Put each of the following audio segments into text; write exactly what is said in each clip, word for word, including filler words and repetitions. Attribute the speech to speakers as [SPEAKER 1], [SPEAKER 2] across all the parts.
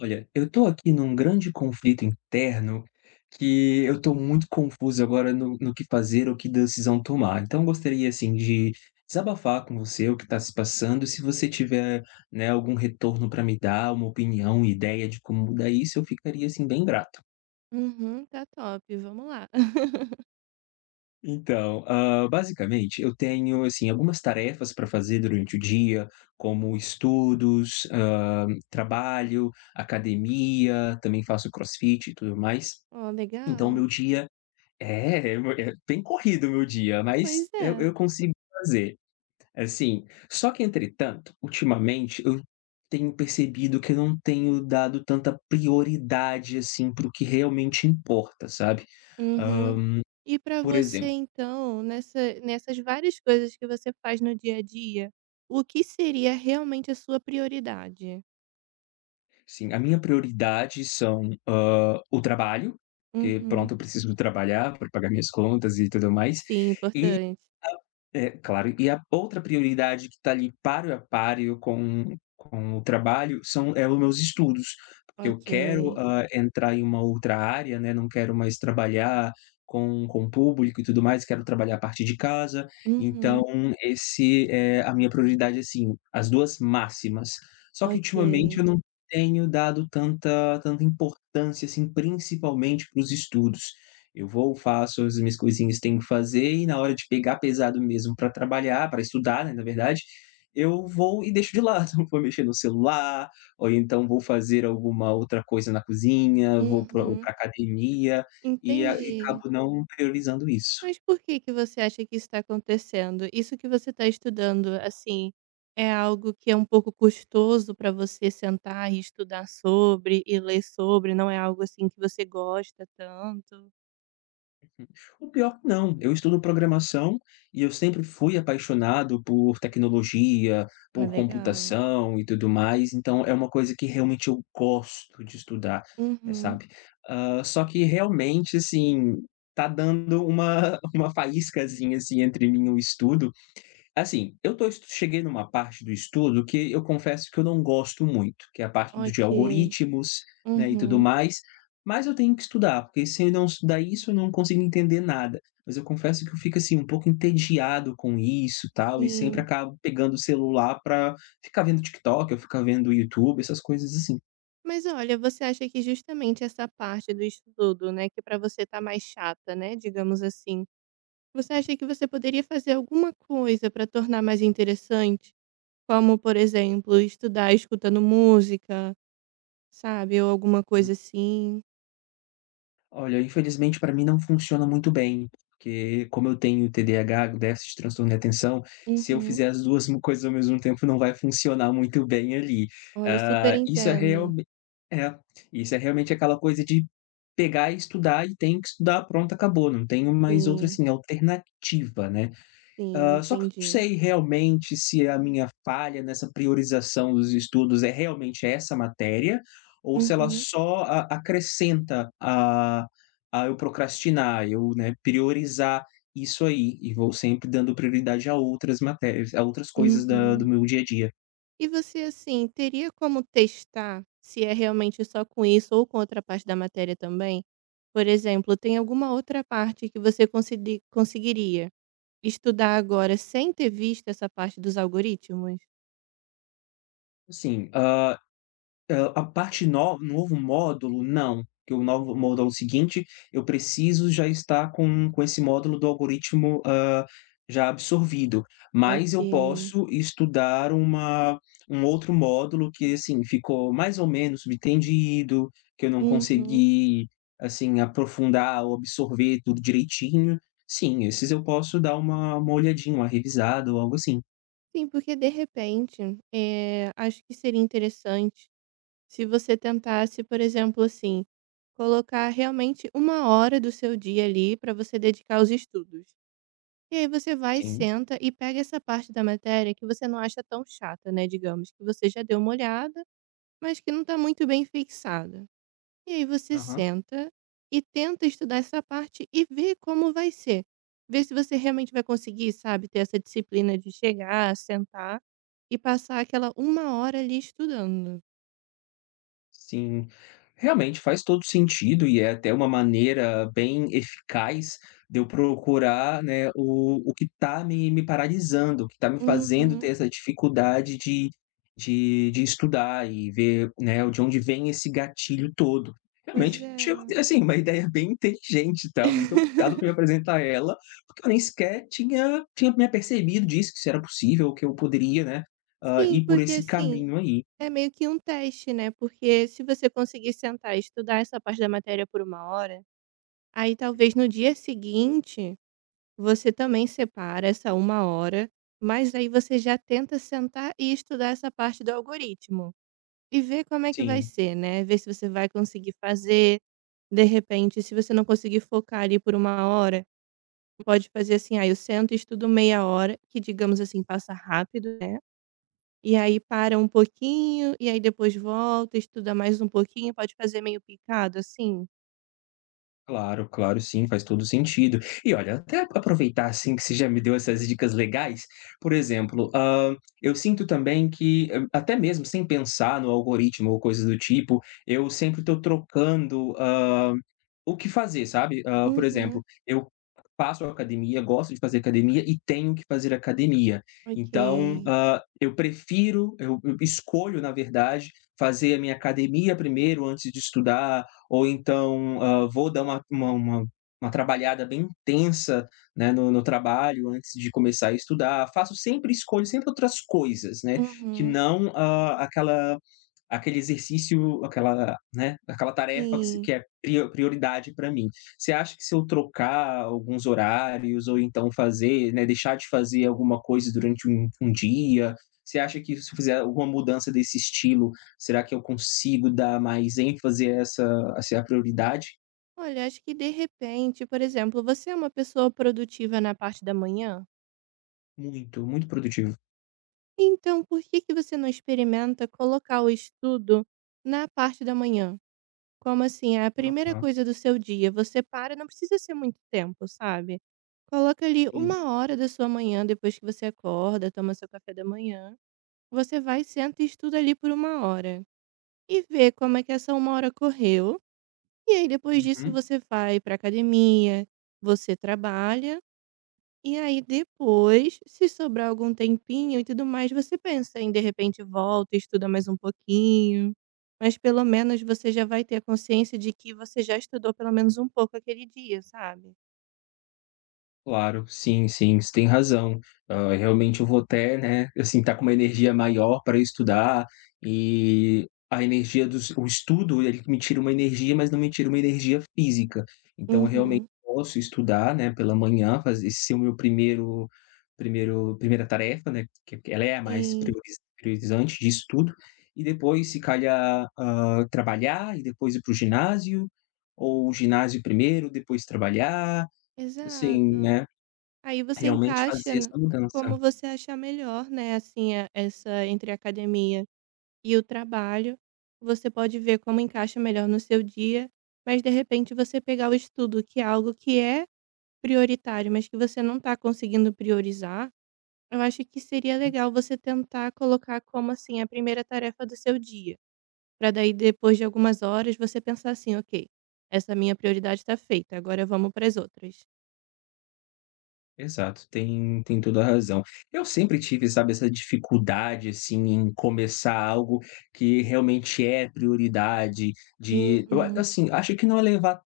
[SPEAKER 1] Olha, eu tô aqui num grande conflito interno que eu tô muito confuso agora no, no que fazer ou que decisão tomar. Então, eu gostaria assim de desabafar com você o que está se passando. Se você tiver, né, algum retorno para me dar, uma opinião, ideia de como mudar isso, eu ficaria assim bem grato.
[SPEAKER 2] Uhum, tá top, vamos lá.
[SPEAKER 1] Então, ah, basicamente, eu tenho assim algumas tarefas para fazer durante o dia, como estudos, ah, trabalho, academia, também faço CrossFit e tudo mais.
[SPEAKER 2] Ó,
[SPEAKER 1] Então
[SPEAKER 2] legal.
[SPEAKER 1] meu dia é, é bem corrido o meu dia, mas
[SPEAKER 2] Pois
[SPEAKER 1] eu
[SPEAKER 2] é.
[SPEAKER 1] eu consigo fazer, assim. Só que entretanto, ultimamente, eu tenho percebido que eu não tenho dado tanta prioridade, assim, para o que realmente importa, sabe.
[SPEAKER 2] Uhum. E para
[SPEAKER 1] Por
[SPEAKER 2] você
[SPEAKER 1] exemplo,
[SPEAKER 2] então, nessa nessas várias coisas que você faz no dia a dia, o que seria realmente a sua prioridade?
[SPEAKER 1] sim, a minha prioridade são, hã, o trabalho, porque
[SPEAKER 2] Uhum.
[SPEAKER 1] pronto, eu preciso trabalhar para pagar minhas contas e tudo mais,
[SPEAKER 2] Sim,
[SPEAKER 1] e
[SPEAKER 2] importante.
[SPEAKER 1] é claro. E a outra prioridade que está ali páreo a páreo com com o trabalho são é os meus estudos, porque eu quero,
[SPEAKER 2] Ok.
[SPEAKER 1] hã, entrar em uma outra área, né, não quero mais trabalhar com com o público e tudo mais, quero trabalhar a partir de casa, então
[SPEAKER 2] Uhum.
[SPEAKER 1] esse é a minha prioridade, assim, as duas máximas. Só que
[SPEAKER 2] Ok.
[SPEAKER 1] ultimamente eu não tenho dado tanta tanta importância, assim, principalmente para os estudos. Eu vou, faço as minhas coisinhas que tenho que fazer e na hora de pegar pesado mesmo para trabalhar, para estudar, né, na verdade, eu vou e deixo de lado. Vou mexer no celular, ou então vou fazer alguma outra coisa na cozinha, vou para
[SPEAKER 2] Uhum.
[SPEAKER 1] academia, e a e
[SPEAKER 2] Entendi.
[SPEAKER 1] acabo não priorizando isso.
[SPEAKER 2] Mas por que que você acha que isso tá acontecendo? Isso que você está estudando, assim, é algo que é um pouco custoso para você sentar e estudar sobre e ler sobre, não é algo assim que você gosta tanto?
[SPEAKER 1] O pior que não, eu estudo programação e eu sempre fui apaixonado por tecnologia,
[SPEAKER 2] É
[SPEAKER 1] por
[SPEAKER 2] legal.
[SPEAKER 1] computação e tudo mais, então é uma coisa que realmente eu gosto de estudar, eh,
[SPEAKER 2] Uhum,
[SPEAKER 1] sabe. Hã, só que realmente, assim, tá dando uma uma faíscazinha, assim, entre mim e o estudo. Assim, eu tô estu cheguei numa parte do estudo que eu confesso que eu não gosto muito, que é a parte do de
[SPEAKER 2] ok.
[SPEAKER 1] algoritmos, né, e tudo
[SPEAKER 2] Uhum,
[SPEAKER 1] mais, mas eu tenho que estudar, porque se eu não estudar isso, eu não consigo entender nada. Mas eu confesso que eu fico, assim, um pouco entediado com isso, tal, e sempre
[SPEAKER 2] sim.
[SPEAKER 1] acabo pegando o celular para ficar vendo TikTok eu ficar vendo YouTube, essas coisas assim.
[SPEAKER 2] Mas olha, você acha que justamente essa parte do estudo, né, que para você tá mais chata, né, digamos assim, você acha que você poderia fazer alguma coisa para tornar mais interessante? Como, por exemplo, estudar escutando música, sabe, ou alguma coisa assim.
[SPEAKER 1] Olha, infelizmente para mim não funciona muito bem, porque como eu tenho T D A H, déficit de transtorno de atenção, se eu
[SPEAKER 2] Uhum.
[SPEAKER 1] fizer as duas mo coisas ao mesmo tempo não vai funcionar muito bem ali.
[SPEAKER 2] Olha, super
[SPEAKER 1] Ah, isso é
[SPEAKER 2] entendo.
[SPEAKER 1] realme é, isso é realmente aquela coisa de pegar e estudar e tem que estudar, pronto, acabou, não tenho mais outra,
[SPEAKER 2] Sim,
[SPEAKER 1] assim, alternativa, né.
[SPEAKER 2] sim,
[SPEAKER 1] Hã, só que eu não
[SPEAKER 2] entendi.
[SPEAKER 1] sei realmente se a minha falha nessa priorização dos estudos é realmente essa matéria, ou se ela
[SPEAKER 2] Uhum,
[SPEAKER 1] só a acrescenta a a eu procrastinar, eu, né, priorizar isso aí, e vou sempre dando prioridade a outras matérias a outras coisas da
[SPEAKER 2] uhum.
[SPEAKER 1] do meu dia a dia.
[SPEAKER 2] E você, assim, teria como testar se é realmente só com isso ou com outra parte da matéria também? Por exemplo, tem alguma outra parte que você consegui conseguiria estudar agora sem ter visto essa parte dos algoritmos?
[SPEAKER 1] Assim, Hã, a parte no novo módulo, não, que o novo módulo seguinte, eu preciso já estar com com esse módulo do algoritmo, hã, já absorvido, mas
[SPEAKER 2] Ok.
[SPEAKER 1] eu posso estudar uma um outro módulo que, assim, ficou mais ou menos subentendido, que eu não
[SPEAKER 2] Uhum.
[SPEAKER 1] consegui, assim, aprofundar ou absorver tudo direitinho. Sim, esses eu posso dar uma uma olhadinha, uma revisada ou algo assim.
[SPEAKER 2] Sim, porque de repente, eh, acho que seria interessante se você tentasse, por exemplo, assim, colocar realmente uma hora do seu dia ali para você dedicar aos estudos. E aí você vai,
[SPEAKER 1] Sim,
[SPEAKER 2] senta e pega essa parte da matéria que você não acha tão chata, né? Digamos que você já deu uma olhada, mas que não está muito bem fixada. E aí você
[SPEAKER 1] aham.
[SPEAKER 2] senta e tenta estudar essa parte e vê como vai ser. Vê se você realmente vai conseguir, sabe, ter essa disciplina de chegar, sentar e passar aquela uma hora ali estudando.
[SPEAKER 1] Sim, realmente faz todo sentido e é até uma maneira bem eficaz de eu procurar, né, o o que está me me paralisando, o que está me fazendo ter
[SPEAKER 2] Uhum.
[SPEAKER 1] essa dificuldade de de de estudar e ver, né, de onde vem esse gatilho todo.
[SPEAKER 2] Pois
[SPEAKER 1] Realmente,
[SPEAKER 2] é.
[SPEAKER 1] chegou assim, uma ideia bem inteligente, tá, muito obrigado por me apresentar ela, porque eu nem sequer tinha tinha me apercebido disso, que isso era possível, que eu poderia, né, hã,
[SPEAKER 2] Sim,
[SPEAKER 1] ir por
[SPEAKER 2] porque
[SPEAKER 1] esse
[SPEAKER 2] assim,
[SPEAKER 1] caminho aí.
[SPEAKER 2] é meio que um teste, né? Porque se você conseguir sentar e estudar essa parte da matéria por uma hora, aí talvez no dia seguinte. Você também separa essa uma hora, mas aí você já tenta sentar e estudar essa parte do algoritmo, e ver como é que vai
[SPEAKER 1] Sim.
[SPEAKER 2] ser, né, ver se você vai conseguir fazer. De repente, se você não conseguir focar ali por uma hora, pode fazer assim: "Ah, eu sento e estudo meia hora", que digamos assim, passa rápido, né, e aí para um pouquinho, e aí depois volta, estuda mais um pouquinho, pode fazer meio picado, assim?
[SPEAKER 1] Claro, claro, sim, faz todo sentido. E olha, até aproveitar, assim, que você já me deu essas dicas legais, por exemplo, hã, eu sinto também que, hã, até mesmo sem pensar no algoritmo ou coisas do tipo, eu sempre estou trocando, hã, o que fazer, sabe. Hã, por exemplo,
[SPEAKER 2] Uhum,
[SPEAKER 1] eu faço academia, gosto de fazer academia e tenho que fazer academia. Então,
[SPEAKER 2] ok.
[SPEAKER 1] hã, eu prefiro eu eu escolho, na verdade, fazer a minha academia primeiro antes de estudar, ou então, hã, vou dar uma uma uma uma trabalhada bem intensa, né, no no trabalho antes de começar a estudar. Faço sempre escolho sempre outras coisas, né, que
[SPEAKER 2] Uhum,
[SPEAKER 1] não, hã, aquela aquele exercício, aquela, né, aquela tarefa que se
[SPEAKER 2] sim.
[SPEAKER 1] que é prio prioridade para mim. Você acha que se eu trocar alguns horários ou então fazer, né, deixar de fazer alguma coisa durante um um dia, você acha que se eu fizer alguma mudança desse estilo, será que eu consigo dar mais ênfase a essa a ser a prioridade?
[SPEAKER 2] Olha, acho que de repente, por exemplo, você é uma pessoa produtiva na parte da manhã,
[SPEAKER 1] Muito, muito produtivo.
[SPEAKER 2] então por que que você não experimenta colocar o estudo na parte da manhã? Como assim, é a primeira
[SPEAKER 1] Aham,
[SPEAKER 2] coisa do seu dia, você para, não precisa ser muito tempo, sabe? Coloca ali
[SPEAKER 1] sim.
[SPEAKER 2] uma hora da sua manhã, depois que você acorda, toma seu café da manhã, você vai, senta e estuda ali por uma hora. E vê como é que essa uma hora correu. E aí, depois disso,
[SPEAKER 1] Uhum.
[SPEAKER 2] você vai pra academia, você trabalha. E aí depois, se sobrar algum tempinho e tudo mais, você pensa em de repente volta, estuda mais um pouquinho, mas pelo menos você já vai ter a consciência de que você já estudou pelo menos um pouco aquele dia, sabe?
[SPEAKER 1] Claro, sim, sim, você tem razão. Hã, realmente eu vou até, né, assim, tá com uma energia maior para estudar, e a energia do o estudo ele me tira uma energia, mas não me tira uma energia física. Então eu realmente
[SPEAKER 2] Uhum.
[SPEAKER 1] posso estudar, né, pela manhã, fazer esse ser o meu primeiro primeiro primeira tarefa, né, que que ela é a mais
[SPEAKER 2] Sim,
[SPEAKER 1] prioriza priorizante de estudo, e depois se calhar, hã, trabalhar e depois ir para o ginásio, ou o ginásio primeiro, depois trabalhar, assim,
[SPEAKER 2] exato.
[SPEAKER 1] né.
[SPEAKER 2] Aí você
[SPEAKER 1] Realmente
[SPEAKER 2] encaixa
[SPEAKER 1] fazer
[SPEAKER 2] n-
[SPEAKER 1] essa mudança.
[SPEAKER 2] como você achar melhor, né? Assim, a- essa entre a academia e o trabalho, você pode ver como encaixa melhor no seu dia, mas de repente você pegar o estudo, que é algo que é prioritário, mas que você não está conseguindo priorizar, eu acho que seria legal você tentar colocar como, assim, a primeira tarefa do seu dia, para daí depois de algumas horas você pensar assim: "Ok, essa minha prioridade está feita, agora vamos para as outras".
[SPEAKER 1] Exato, tem tem toda a razão. Eu sempre tive, sabe, essa dificuldade, assim, em começar algo que realmente é prioridade, de eu a
[SPEAKER 2] Uhum,
[SPEAKER 1] assim, acho que não é levar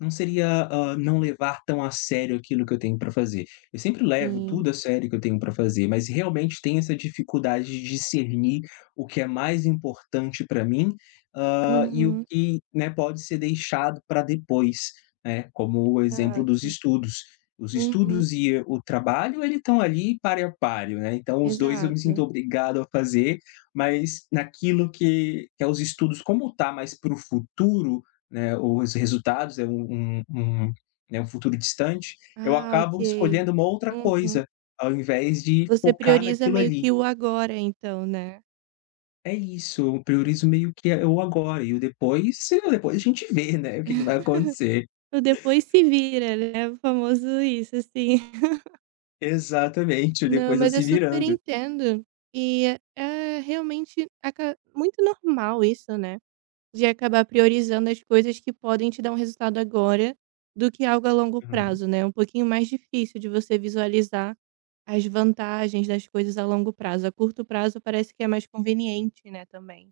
[SPEAKER 1] não seria, hã, não levar tão a sério aquilo que eu tenho para fazer. Eu sempre levo
[SPEAKER 2] sim.
[SPEAKER 1] tudo a sério que eu tenho para fazer, mas realmente tenho essa dificuldade de discernir o que é mais importante para mim, hã, e o
[SPEAKER 2] Uhum,
[SPEAKER 1] que, né, pode ser deixado para depois, né, como o exemplo dos
[SPEAKER 2] exato.
[SPEAKER 1] estudos. Os
[SPEAKER 2] Uhum,
[SPEAKER 1] estudos e o trabalho, ele estão ali pari a pari, né, então os dois eu me sinto
[SPEAKER 2] exato.
[SPEAKER 1] obrigado a fazer, mas naquilo que que é os estudos, como está mais para o futuro, né, os resultados é um um um, né, um futuro distante, eu
[SPEAKER 2] Ah,
[SPEAKER 1] acabo
[SPEAKER 2] ok.
[SPEAKER 1] escolhendo uma outra
[SPEAKER 2] Uhum.
[SPEAKER 1] coisa, ao invés de
[SPEAKER 2] Você
[SPEAKER 1] focar
[SPEAKER 2] prioriza
[SPEAKER 1] naquilo
[SPEAKER 2] meio
[SPEAKER 1] ali.
[SPEAKER 2] que o agora então, né.
[SPEAKER 1] É isso, eu priorizo meio que o agora e o depois sei lá, depois a gente vê, né, o que que vai acontecer.
[SPEAKER 2] O depois se vira, né, o famoso isso, assim.
[SPEAKER 1] Exatamente, o
[SPEAKER 2] Não,
[SPEAKER 1] depois é
[SPEAKER 2] mas eu
[SPEAKER 1] se
[SPEAKER 2] super
[SPEAKER 1] virando.
[SPEAKER 2] entendo. E é é realmente aca muito normal isso, né, de acabar priorizando as coisas que podem te dar um resultado agora, do que algo a longo
[SPEAKER 1] Uhum.
[SPEAKER 2] prazo, né, um pouquinho mais difícil de você visualizar as vantagens das coisas a longo prazo. A curto prazo parece que é mais conveniente, né, também.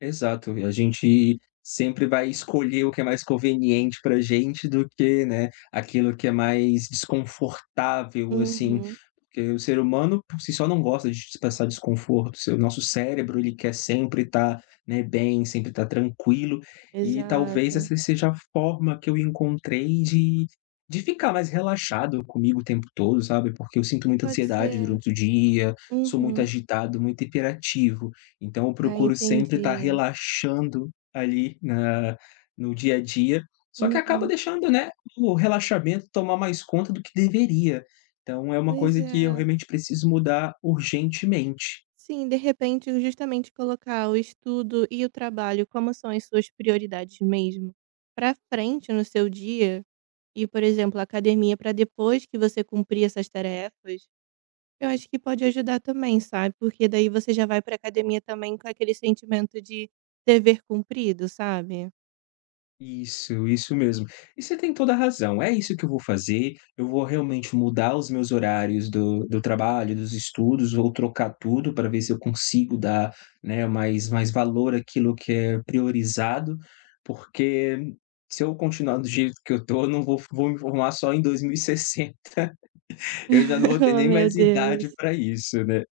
[SPEAKER 1] Exato, e a gente sempre vai escolher o que é mais conveniente pra gente do que, né, aquilo que é mais desconfortável, assim,
[SPEAKER 2] Uhum,
[SPEAKER 1] porque o ser humano por si só não gosta de expressar desconforto. O seu nosso cérebro, ele quer sempre estar, né, bem, sempre estar tranquilo, e talvez
[SPEAKER 2] exato.
[SPEAKER 1] essa seja a forma que eu encontrei de de ficar mais relaxado comigo o tempo todo, sabe, porque eu sinto muita
[SPEAKER 2] Pode
[SPEAKER 1] ansiedade
[SPEAKER 2] ser.
[SPEAKER 1] durante o dia, sou muito
[SPEAKER 2] Uhum.
[SPEAKER 1] agitado, muito hiperativo, então eu
[SPEAKER 2] Ah,
[SPEAKER 1] procuro sempre estar
[SPEAKER 2] entendi.
[SPEAKER 1] relaxando ali na no dia a dia, só que acaba
[SPEAKER 2] Uhum.
[SPEAKER 1] deixando, né, o relaxamento tomar mais conta do que deveria. Então é uma
[SPEAKER 2] Pois
[SPEAKER 1] coisa que eu
[SPEAKER 2] é.
[SPEAKER 1] realmente preciso mudar urgentemente.
[SPEAKER 2] Sim, de repente, justamente colocar o estudo e o trabalho como são as suas prioridades mesmo, para frente no seu dia, e, por exemplo, a academia para depois que você cumprir essas tarefas, eu acho que pode ajudar também, sabe? Porque daí você já vai para academia também com aquele sentimento de dever cumprido, sabe?
[SPEAKER 1] Isso, isso mesmo. E você tem toda a razão, é isso que eu vou fazer, eu vou realmente mudar os meus horários do do trabalho, dos estudos, vou trocar tudo para ver se eu consigo dar, né, mais mais valor àquilo que é priorizado, porque se eu continuar do jeito que eu tô, eu não vou vou me formar só em dois mil e sessenta, eu já não vou ter
[SPEAKER 2] Oh,
[SPEAKER 1] nem
[SPEAKER 2] meu
[SPEAKER 1] mais
[SPEAKER 2] Deus.
[SPEAKER 1] idade para isso, né.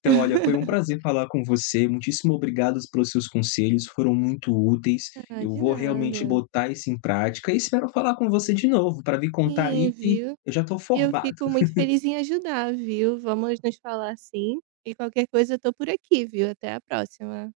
[SPEAKER 1] Então, olha, foi um prazer falar com você. Muitíssimo obrigado pelos seus conselhos, foram muito úteis.
[SPEAKER 2] Ah,
[SPEAKER 1] Eu
[SPEAKER 2] de
[SPEAKER 1] vou realmente
[SPEAKER 2] nada.
[SPEAKER 1] botar isso em prática e espero falar com você de novo para vir contar
[SPEAKER 2] Sim,
[SPEAKER 1] aí que
[SPEAKER 2] viu?
[SPEAKER 1] eu já estou
[SPEAKER 2] Eu
[SPEAKER 1] formado.
[SPEAKER 2] fico muito feliz em ajudar, viu. Vamos nos falar sim, e qualquer coisa eu tô por aqui, viu. Até a próxima.